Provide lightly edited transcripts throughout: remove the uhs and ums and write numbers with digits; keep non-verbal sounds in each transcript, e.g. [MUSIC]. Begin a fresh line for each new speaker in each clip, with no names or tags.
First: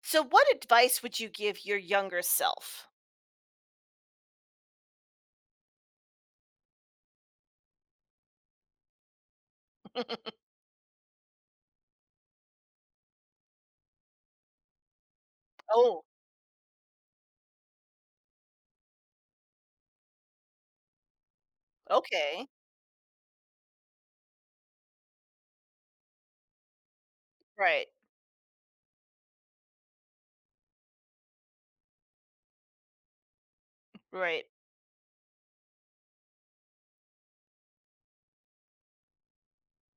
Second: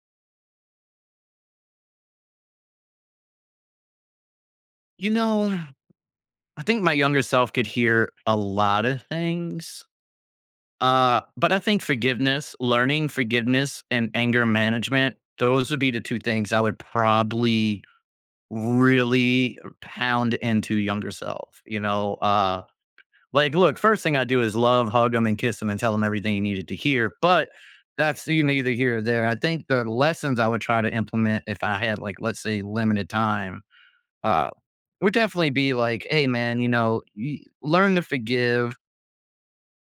So what advice would you give your younger self?
You know, I think my younger self could hear a lot of things.
[LAUGHS]
But I think forgiveness, learning forgiveness and anger management, those would be the
Oh,
two things I would probably really pound into younger self.
okay.
Like, look, first thing I do is love, hug them, and kiss them and tell them everything you needed to hear. But
Right.
that's you neither here or there. I think the lessons I would try to implement if I had, like, let's say, limited time
Right.
uh, would definitely be like, "Hey, man, you learn to forgive,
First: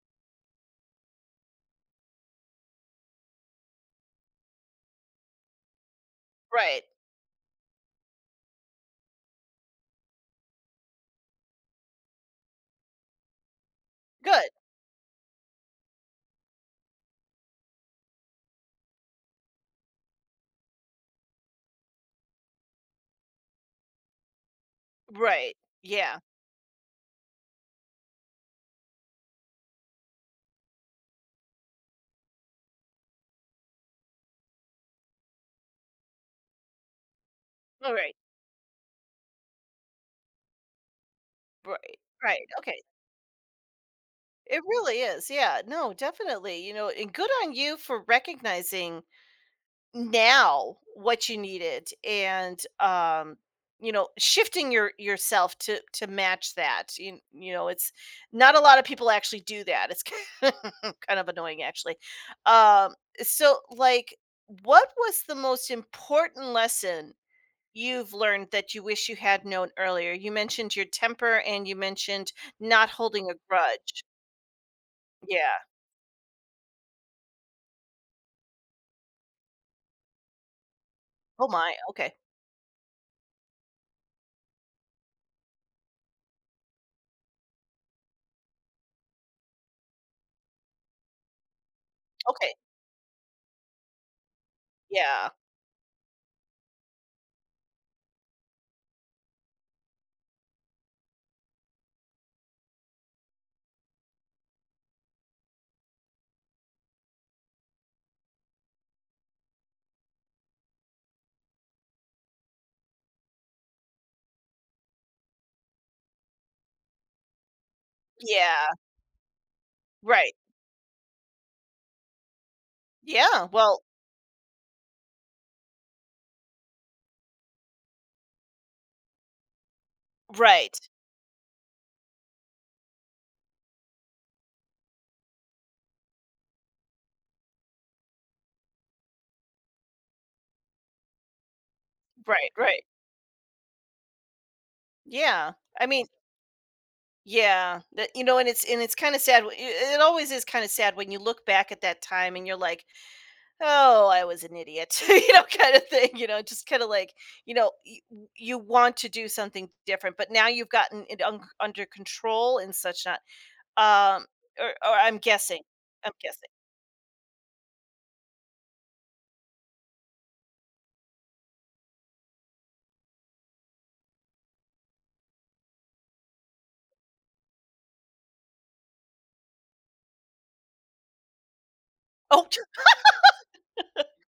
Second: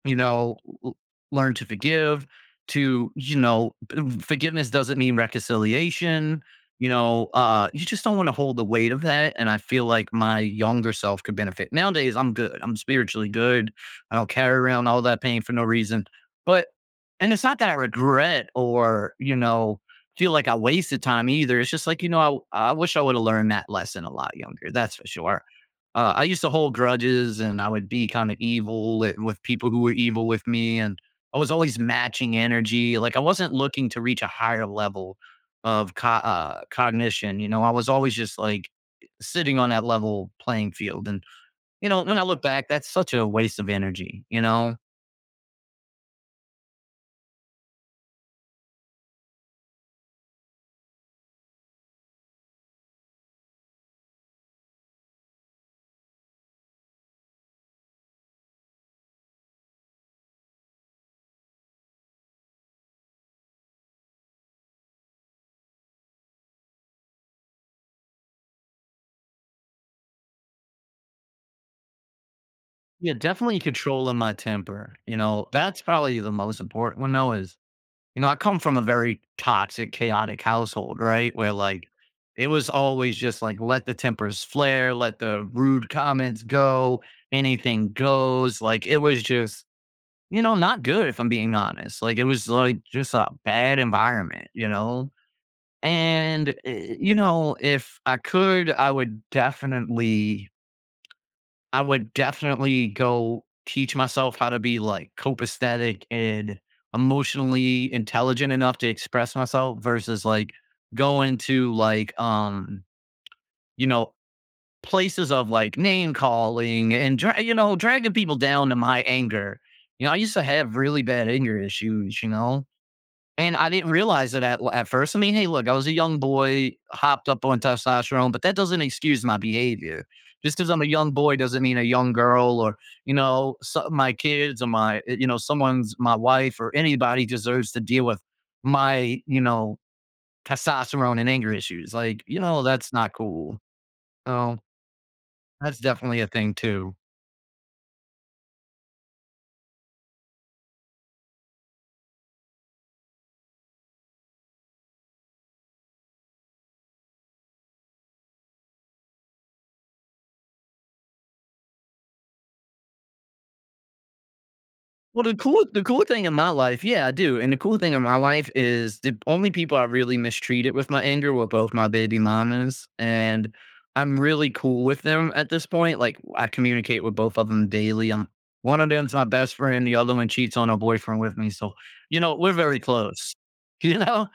you know, l- learn to forgive, to, forgiveness doesn't mean reconciliation."
Right.
You just don't want to hold the weight of that. And I feel like my younger self could benefit. Nowadays, I'm good. I'm spiritually good. I don't
Good.
carry around all that pain for no reason. But, and it's not that I regret or, feel like I wasted time either. It's just like, I wish I would have learned that lesson a lot younger. That's for sure.
Right.
Uh,
Yeah.
I used to hold grudges and I would be kind of evil with people who were evil with me. And I was always matching energy. Like I wasn't looking to reach a higher level of cognition. I was
All
always
right.
just like sitting on that level playing field. And,
Right.
when I look
Right.
back,
Okay.
that's such a waste of energy, you
It
know?
really is. Yeah. No, definitely. You know, and good on you for recognizing now what you needed and you know shifting your yourself to match that you know it's not A lot of people actually do that it's. [LAUGHS] Kind of annoying actually. Um so like what was the most important lesson you've learned that you wish you had known earlier? You mentioned your temper and you mentioned not
Yeah,
holding a
definitely
grudge.
controlling my temper. You know,
Yeah.
that's probably the most important one, though, is I come from a very toxic, chaotic household, right?
Oh
Where
my,
like
okay.
it was always just like let the tempers flare, let the rude comments go, anything goes. Like it was just, not good if I'm being honest. Like it was
Okay.
like just a bad environment, you know?
Yeah.
If I could, I would definitely go teach myself how to be like copacetic and emotionally intelligent enough to express myself versus like going to like you know places of like name calling and dragging people
Yeah.
down to my anger. I
Right.
used to have really bad anger issues, you know.
Yeah,
And I
well.
didn't realize it at first. I mean, hey, look, I was a young boy, hopped up on testosterone, but that doesn't excuse my behavior. Just because
Right.
I'm a young boy doesn't mean a young girl or, so, my kids or my, someone's, my wife or anybody deserves to deal with my, testosterone and anger issues. Like,
Right, right.
that's not cool. So
Yeah.
that's
I mean,
definitely a thing too.
yeah, that you know, and it's kind of sad. It always is kind of sad when you look back at that time and you're like, "Oh, I was an idiot," [LAUGHS] you know, kind of thing. You know, just kind of like, you know, you want to do something different, but now you've gotten it under control and such. Not, um, or I'm
Well, the
guessing,
cool the cool
I'm
thing in
guessing.
my life, yeah, I do, and the cool thing in my life is the only people I really mistreated with my anger were both my baby mamas, and I'm really cool with them at this point. Like, I communicate with both of them daily. I'm one of them's my best friend, the other one cheats on her boyfriend with me, so,
Oh,
we're very close, [LAUGHS] you know?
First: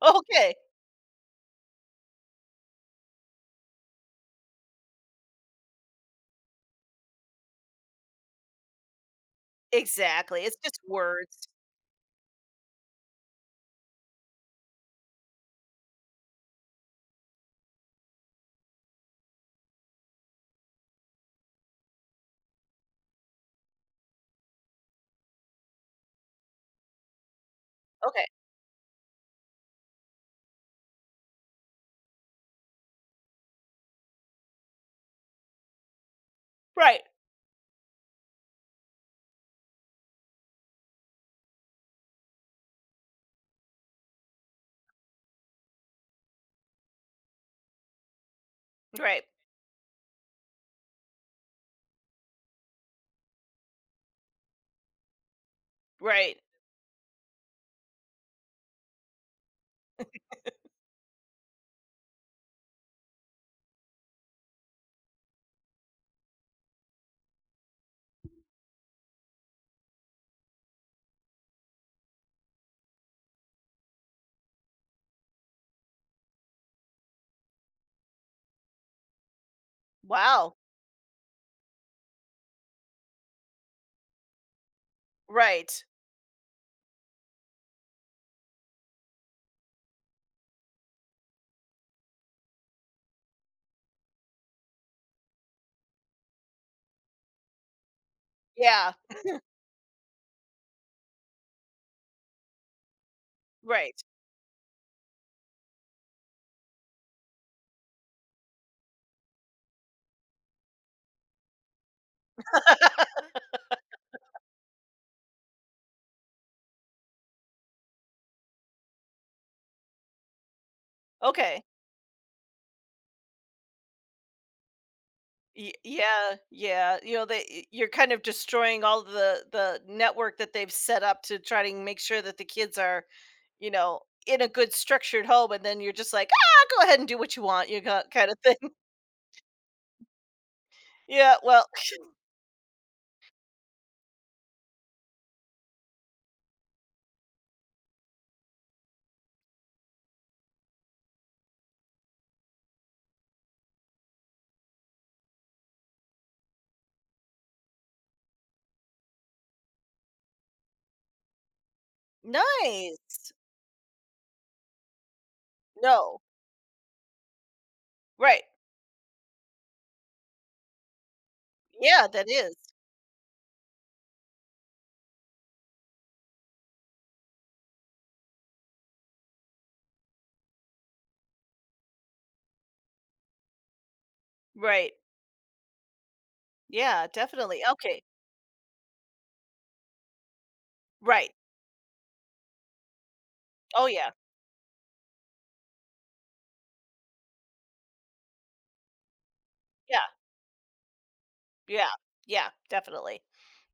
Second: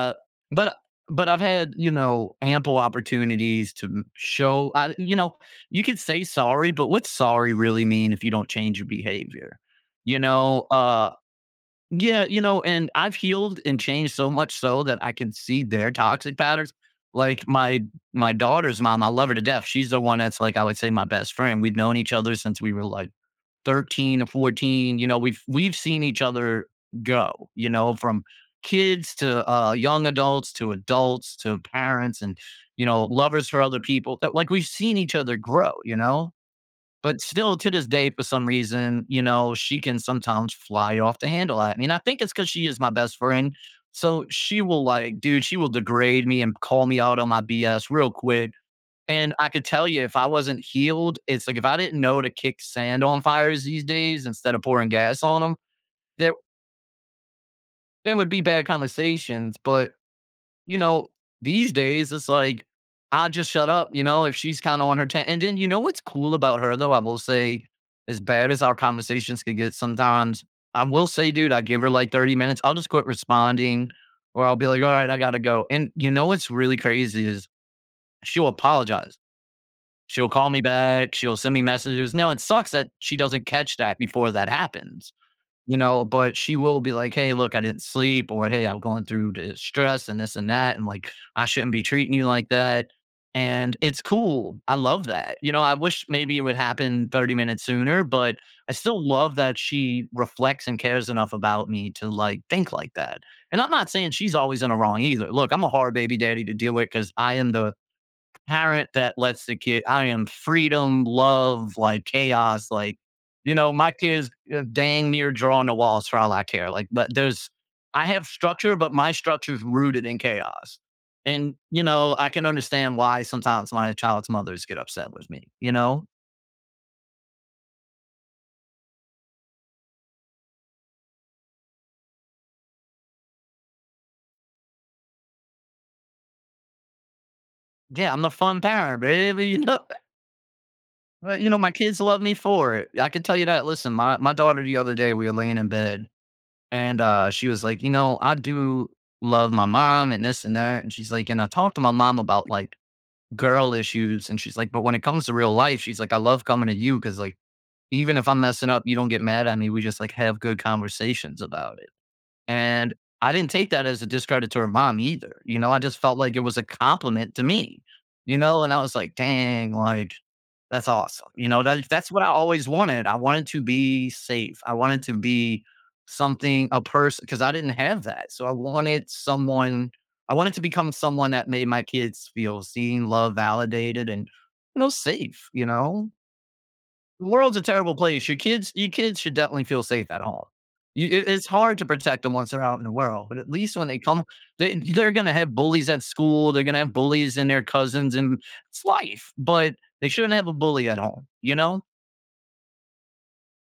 [LAUGHS] okay,
but but I've had, ample opportunities to m show I, you could say sorry, but what's sorry really mean if you don't change your behavior? You
exactly. It's
know,
just
uh
words.
yeah, and I've healed and changed so much so that I can see their toxic patterns. Like my daughter's mom, I love her to death. She's the one that's like I would say my best friend. We've known each other since we were like 13 or 14. We've seen each other go,
Okay,
from kids to young adults to adults to parents and lovers for other people. That like we've seen each other grow, you know?
right,
But still, to this day, for some reason, she can sometimes fly off the handle at me, and I think it's because she is my best friend. So she will, like dude, she will degrade me and call me out on my BS real quick,
right,
and I could tell you if I wasn't healed, it's like if I didn't know to kick sand on fires these days instead of pouring gas on them, there
right.
there would be bad conversations, but you know, these days it's like, I just shut up, you know, if she's kind of on her ta and then you know what's cool about her, though. I will say, as bad as our conversations can get sometimes, I will say, dude, I give her like 30 minutes. I'll just quit responding or I'll be like, all right, I gotta go. And you know what's really crazy is she'll apologize. She'll call
Wow,
me back. She'll send me messages. Now it sucks that she doesn't catch that before that happens. You
right.
know, but she will be like, "Hey, look, I didn't sleep," or, "Hey, I'm going through the stress and this and that, and, like, I shouldn't be treating you like that." And it's cool. I love that. I wish maybe it would happen 30 minutes sooner, but I
Yeah,
still love that she reflects and cares enough about me to, like, think like that. And I'm not
right.
saying she's always in the wrong either. Look, I'm a hard baby daddy to deal with because I am the parent that lets the kid I am freedom, love, like chaos, like, my kids dang near drawing the walls for all I care. Like, but there's I have structure, but my structure's rooted in chaos. And,
Okay.
I can understand why sometimes my child's mothers get upset with me,
Y
you know?
Yeah, yeah, you know, they y you're kind of destroying all the network that they've set up to try to make sure that the kids are, you know, in a good structured home, and then you're just like, "Ah, go ahead and do what you want," you got
Yeah, I'm the
kinda thing.
fun
[LAUGHS]
parent, baby. [LAUGHS]
Yeah,
But,
well.
my
[LAUGHS]
kids love me for it. I can tell you that. Listen, my daughter the other day, we were laying in bed. She was like, "You know, I do love my mom and this and that." And she's like, "And I talked to my mom about, like, girl issues." And she's like, "But when it comes to real life," she's like, "I love coming to you because like, even if I'm messing up, you don't get mad at me. We just, like, have good conversations about it." And
Nice!
I didn't take that as a discredit to her mom either, I just felt
No.
like it was a compliment to me,
Right.
and I was like, "Dang, like, that's awesome," that
Yeah,
that's what I
that is.
always wanted. I wanted to be safe, I wanted to be something a person because I didn't have that, so I wanted someone I wanted to become someone that made my kids feel seen, loved, validated, and,
Right.
safe, you know?
Yeah,
The world's
definitely.
a terrible
Okay.
place. Your kids should definitely feel safe at home. You it
Right.
it's hard to protect them once they're out in the world, but at least
Oh,
when they
yeah.
come, they're gonna have bullies at school, they're gonna have bullies in their cousins, and it's life, but
Yeah,
they shouldn't have a bully at home, you know?
yeah, yeah, definitely,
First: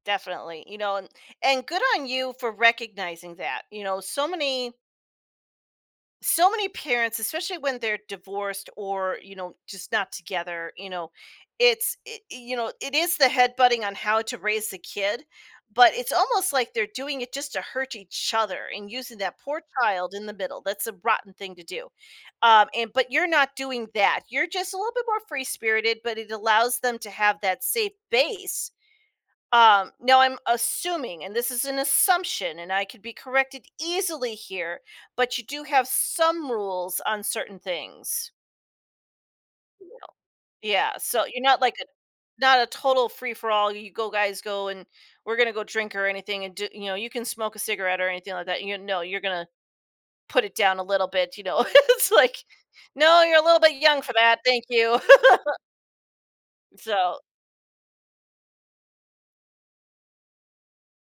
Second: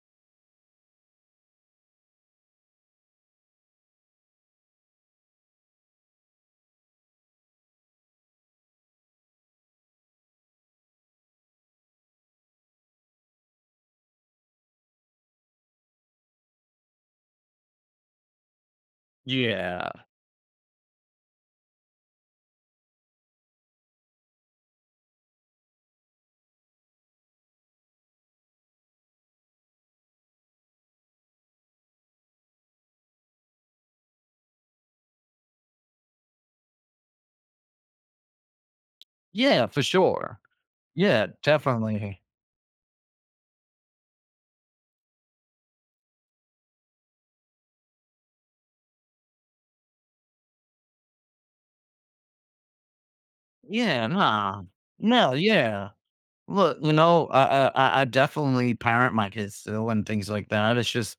definitely, you know, and good on you for recognizing that, you know, so many so many parents especially when they're divorced or you know just not together you know you know it is the headbutting on how to raise the kid, but it's almost like they're doing it just to hurt each other and using that poor
Yeah.
child in the middle. That's a rotten thing to do. And but you're not doing that. You're just a little bit more free spirited, but it allows them to have that safe base. Um, now I'm assuming, and this is an assumption, and I could be corrected easily here, but you do have some rules on certain things.
Yeah, for
You know?
sure.
Yeah, so
Yeah,
you're not like a
definitely.
not a total free for all. You go, guys, go, and we're gonna go drink or anything, and do you know you can smoke a cigarette or anything like that. You know, you're gonna put it down a little bit. You know, [LAUGHS] it's like, no, you're a little bit young
Yeah,
for that.
nah.
Thank you.
No, yeah.
[LAUGHS]
Look,
So
I definitely parent my kids still and things like that. It's just.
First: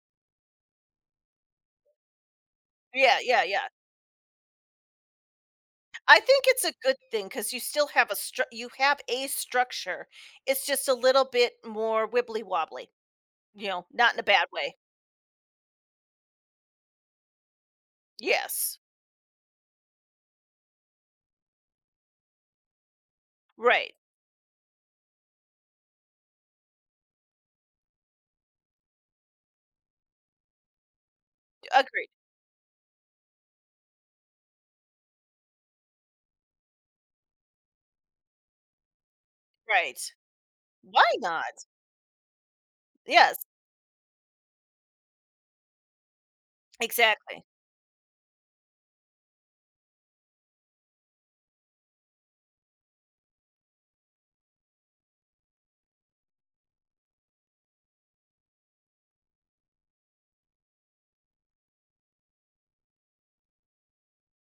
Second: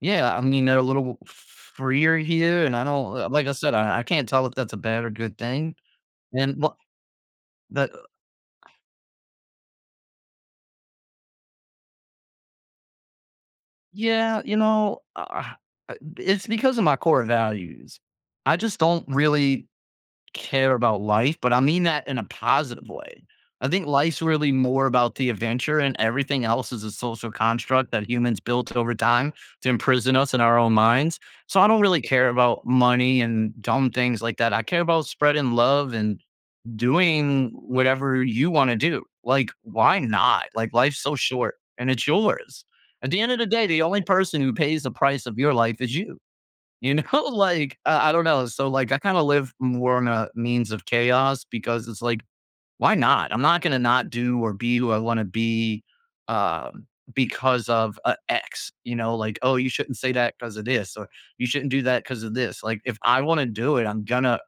Yeah, I mean, they're a little freer here, and I don't
yeah, yeah,
like I
yeah.
said, I can't tell if that's a bad or good thing,
I think
and
it's a
wha
good thing because you still
the
have a stru you have a structure. It's just a little bit more wibbly-wobbly, you know, not in a
yeah,
bad way.
it's because of my core values. I
Yes.
just don't really care about life, but I mean that in a positive way. I think
Right.
life's really more about the adventure, and everything else is a social construct that humans built over time to imprison us in our own minds, so I don't really
Agreed.
care about money and dumb things like that. I care about spreading love and doing whatever you want to do. Like,
Right.
why not? Like, life's
Why
so
not?
short and it's yours. At the end of
Yes.
the day, the only person who pays the price of your life is you. [LAUGHS]
Exactly.
Like, I don't know. So, like, I kind of live more on a means of chaos because it's like, why not? I'm not going to not do or be who I want to be um, because of X, like, oh, you shouldn't say that because of this, or you shouldn't do that because of this. Like, if I want to do it, I'm going to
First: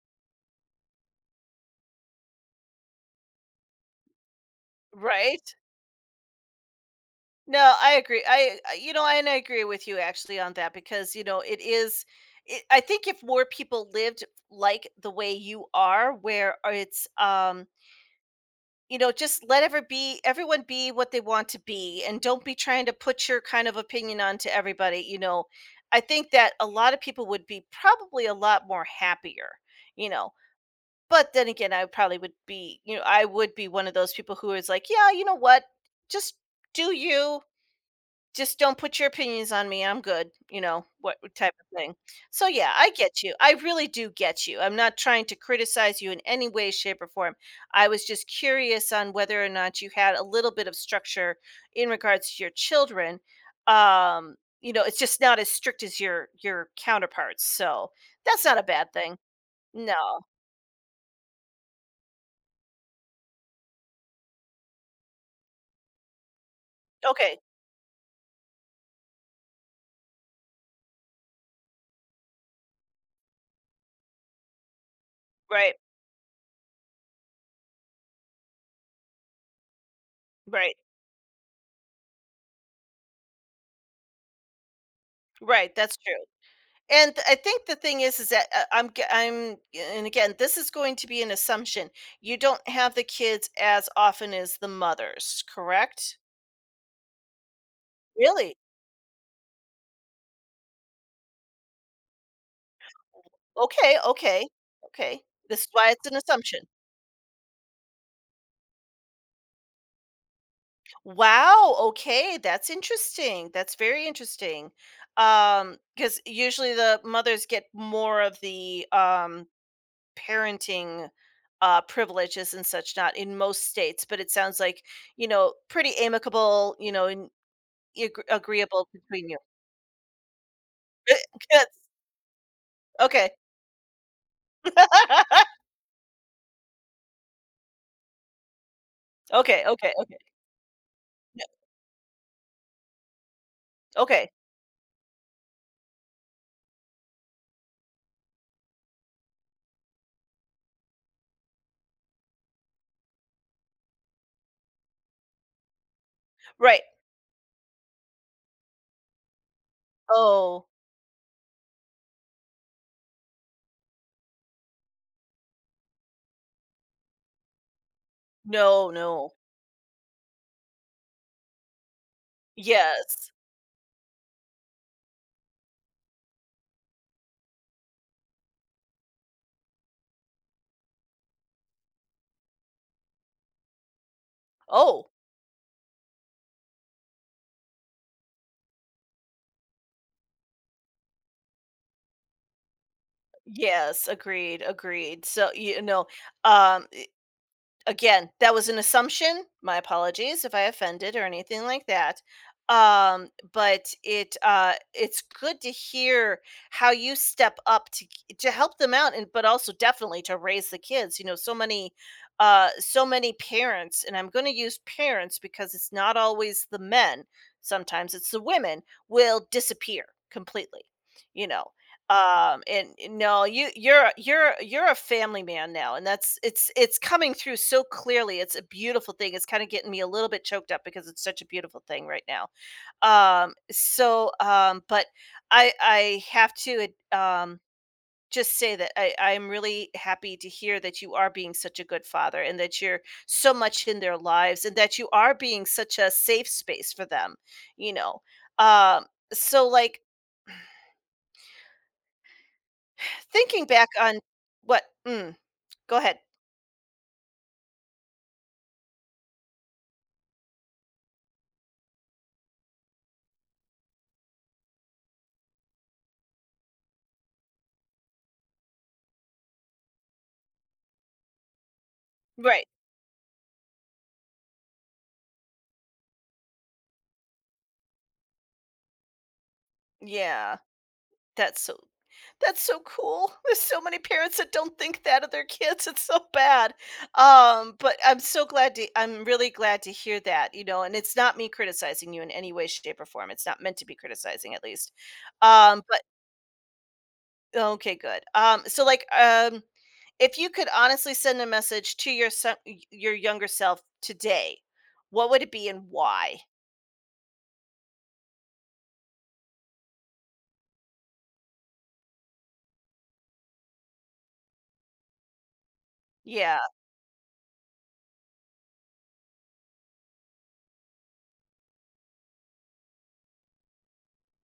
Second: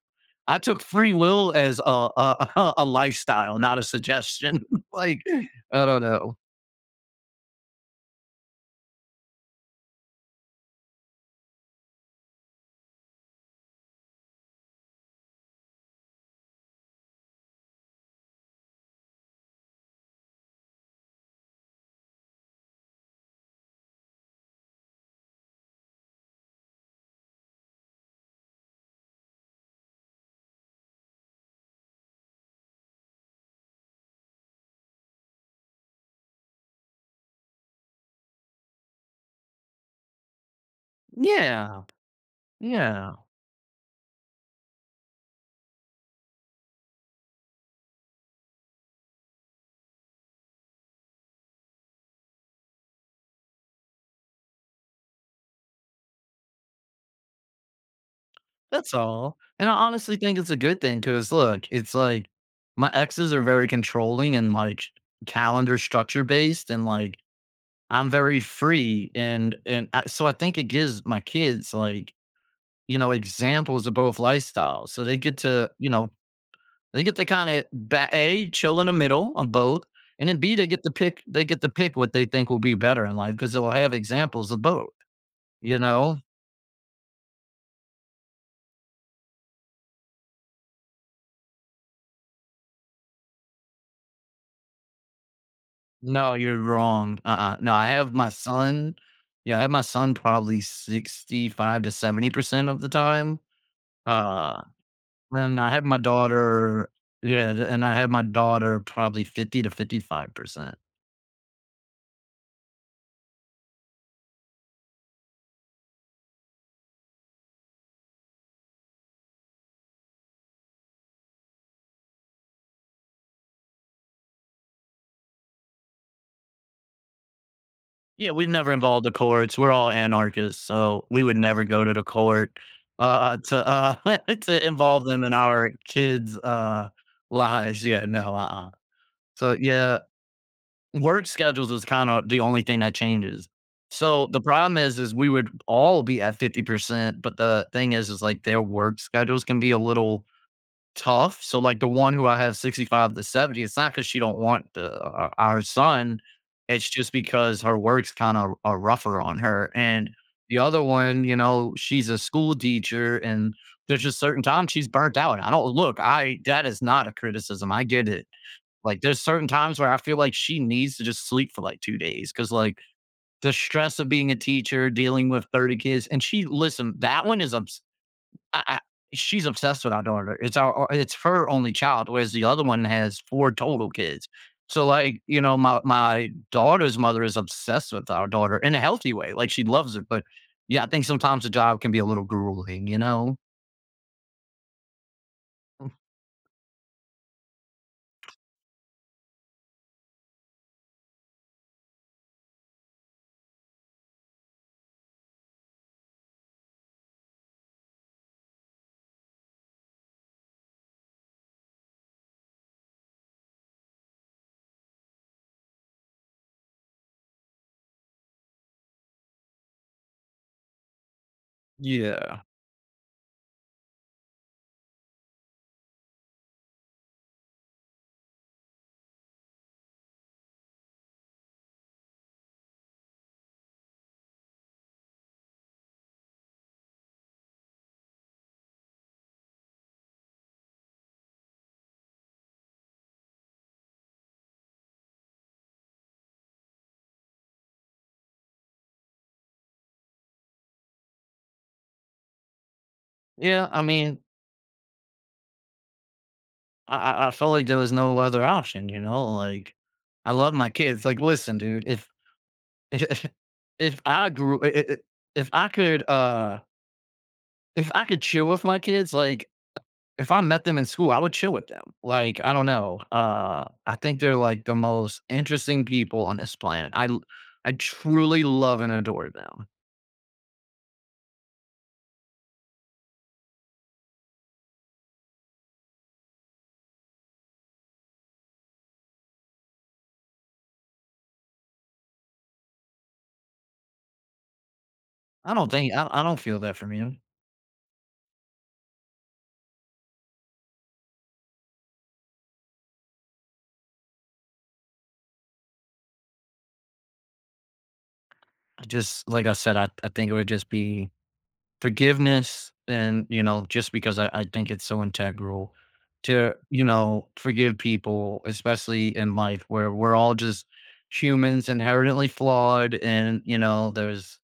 I took free will as a [LAUGHS] a lifestyle, not a suggestion. [LAUGHS] Like,
Right?
I don't know.
No, I agree. I you know, and I agree with you actually on that because, you know, it is it. I think if more people lived like the way you are, where it's you know just let everyone be what they want to be and don't be trying to put your kind of opinion onto everybody, you know. I think that a lot of people would be probably a lot more happier, you know. But then again, I probably would be, you know, I would be one of those people who is like, yeah, you know what, just do you, just don't put your opinions on me. I'm good, you know, what type of
Yeah,
thing. So yeah, I
yeah,
get you. I really do get you. I'm not trying to criticize you in any way, shape, or form. I was just curious on whether or not you had a little bit of structure in regards to your children. You know, it's just not as strict as your counterparts. So that's not a bad
that's
thing.
all, and I
No.
honestly think it's a good thing because look, it's like my exes are very controlling and, like, calendar structure based and, like,
Okay.
I'm very free and I so I think it gives my kids, like, examples of both lifestyles, so they get to.
Right.
Kind of a chill in the middle on both, and then b they
Right.
get to pick. They get to pick what they think will be better in life because they'll have examples of both.
Right.
You
That's
know,
true. And I think the thing is that and again, this is going to be an assumption. You don't have the kids as often as the mothers, correct?
no, you're wrong. No, I have my
Really?
son. Yeah, I have my son probably 65 to 70% of the time.
Okay, okay,
Uh,
okay.
and
This is
I have
why
my
it's an assumption.
daughter. Yeah, and I have my daughter probably 50 to 55%.
Wow, okay, that's interesting. That's very interesting. Because usually the mothers get more of the parenting privileges and such, not in most states, but it sounds like, you know, pretty amicable, you know. In Agr
Yeah, we've never
Agreeable
involved the
between you.
courts. We're all anarchists, so we would
[LAUGHS]
never
Yes.
go to the court,
Okay.
to, [LAUGHS] to involve them in our
[LAUGHS]
kids', lives. Yeah, no, uh-uh. So,
Okay, okay,
yeah,
okay.
work
No
schedules is kinda the only thing that changes. So,
okay,
the problem is we would all be at 50%, but the thing is, like, their work schedules can be a little tough. So like the one who I have 65 to 70, it's not because she don't want the, our son.
right.
It's just because her work's kind of are rougher on her. And the
Oh,
other one, she's a school teacher and there's just certain times she's burnt out. I don't look, I that is not a criticism. I get it.
no,
Like there's
no.
certain times where I feel like she needs to just sleep for like 2 days because like
Yes.
the stress of being a teacher, dealing with 30 kids, and she listen, that one is obs- I she's obsessed with our daughter. It's her only child, whereas the other one has 4 total kids. So,
Oh,
like, my daughter's mother is obsessed with our daughter in a healthy way, like, she loves it, but, yeah, I think sometimes the job can be a little grueling, you know?
yes, agreed, agreed. So, you know, um, again, that was an assumption. My apologies if I offended or anything like that. But it's good to hear how you step up to help them out, and but also definitely to raise the kids. You know, so many so many parents, and I'm going to use parents because it's not always the men. Sometimes it's the women will disappear completely. You know,
Yeah.
and no, you're a family man now, and that's it's coming through so clearly. It's a beautiful thing. It's kind of getting me a little bit choked up because it's such a beautiful thing right now. But I have to ad- um just say that I'm really happy to hear that you are being such a good father and that you're so much in their lives and that you are being such a safe space for them, you know. Um, so like Thinking
Yeah, I
back on
mean,
what. Mm. Go ahead.
I felt like there was no other option, you know? Like, I love my kids. Like, listen, dude, if [LAUGHS] if I grew I if I could, uh if I could chill with my kids, like, if I met them in school, I would chill with them. Like, I don't
Right.
know. I think they're like the most interesting people on this planet. I truly love and adore them.
Yeah. That's so that's so cool. [LAUGHS] There's so many parents that don't think that of their kids. It's so bad. But I'm really glad to hear that, you know, and it's not me criticizing you in any way, shape, or form. It's not meant to be criticizing at least.
I don't think.
But
I don't feel that from you.
Okay, good. If you could honestly send a message to your your younger self today, what would it be and why?
I just like I said, I think it would just be forgiveness and just because I think it's so integral to,
Yeah,
forgive people, especially in life where we're all just humans inherently flawed and there's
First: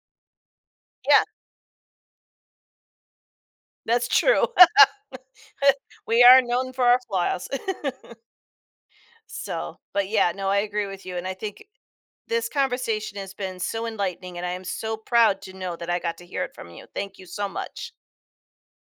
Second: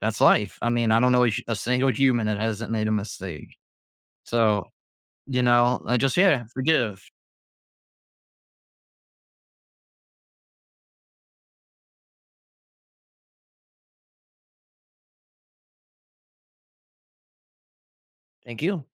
that's life. I mean, I don't
yeah,
know a single human that hasn't made a mistake.
that's true.
So, I
[LAUGHS]
just
We are
yeah,
known for our
forgive.
flaws. [LAUGHS] So, but yeah, no, I agree with you, and I think this conversation has been so enlightening, and I am so proud to know that I got to hear it from you. Thank you so much.
Thank you.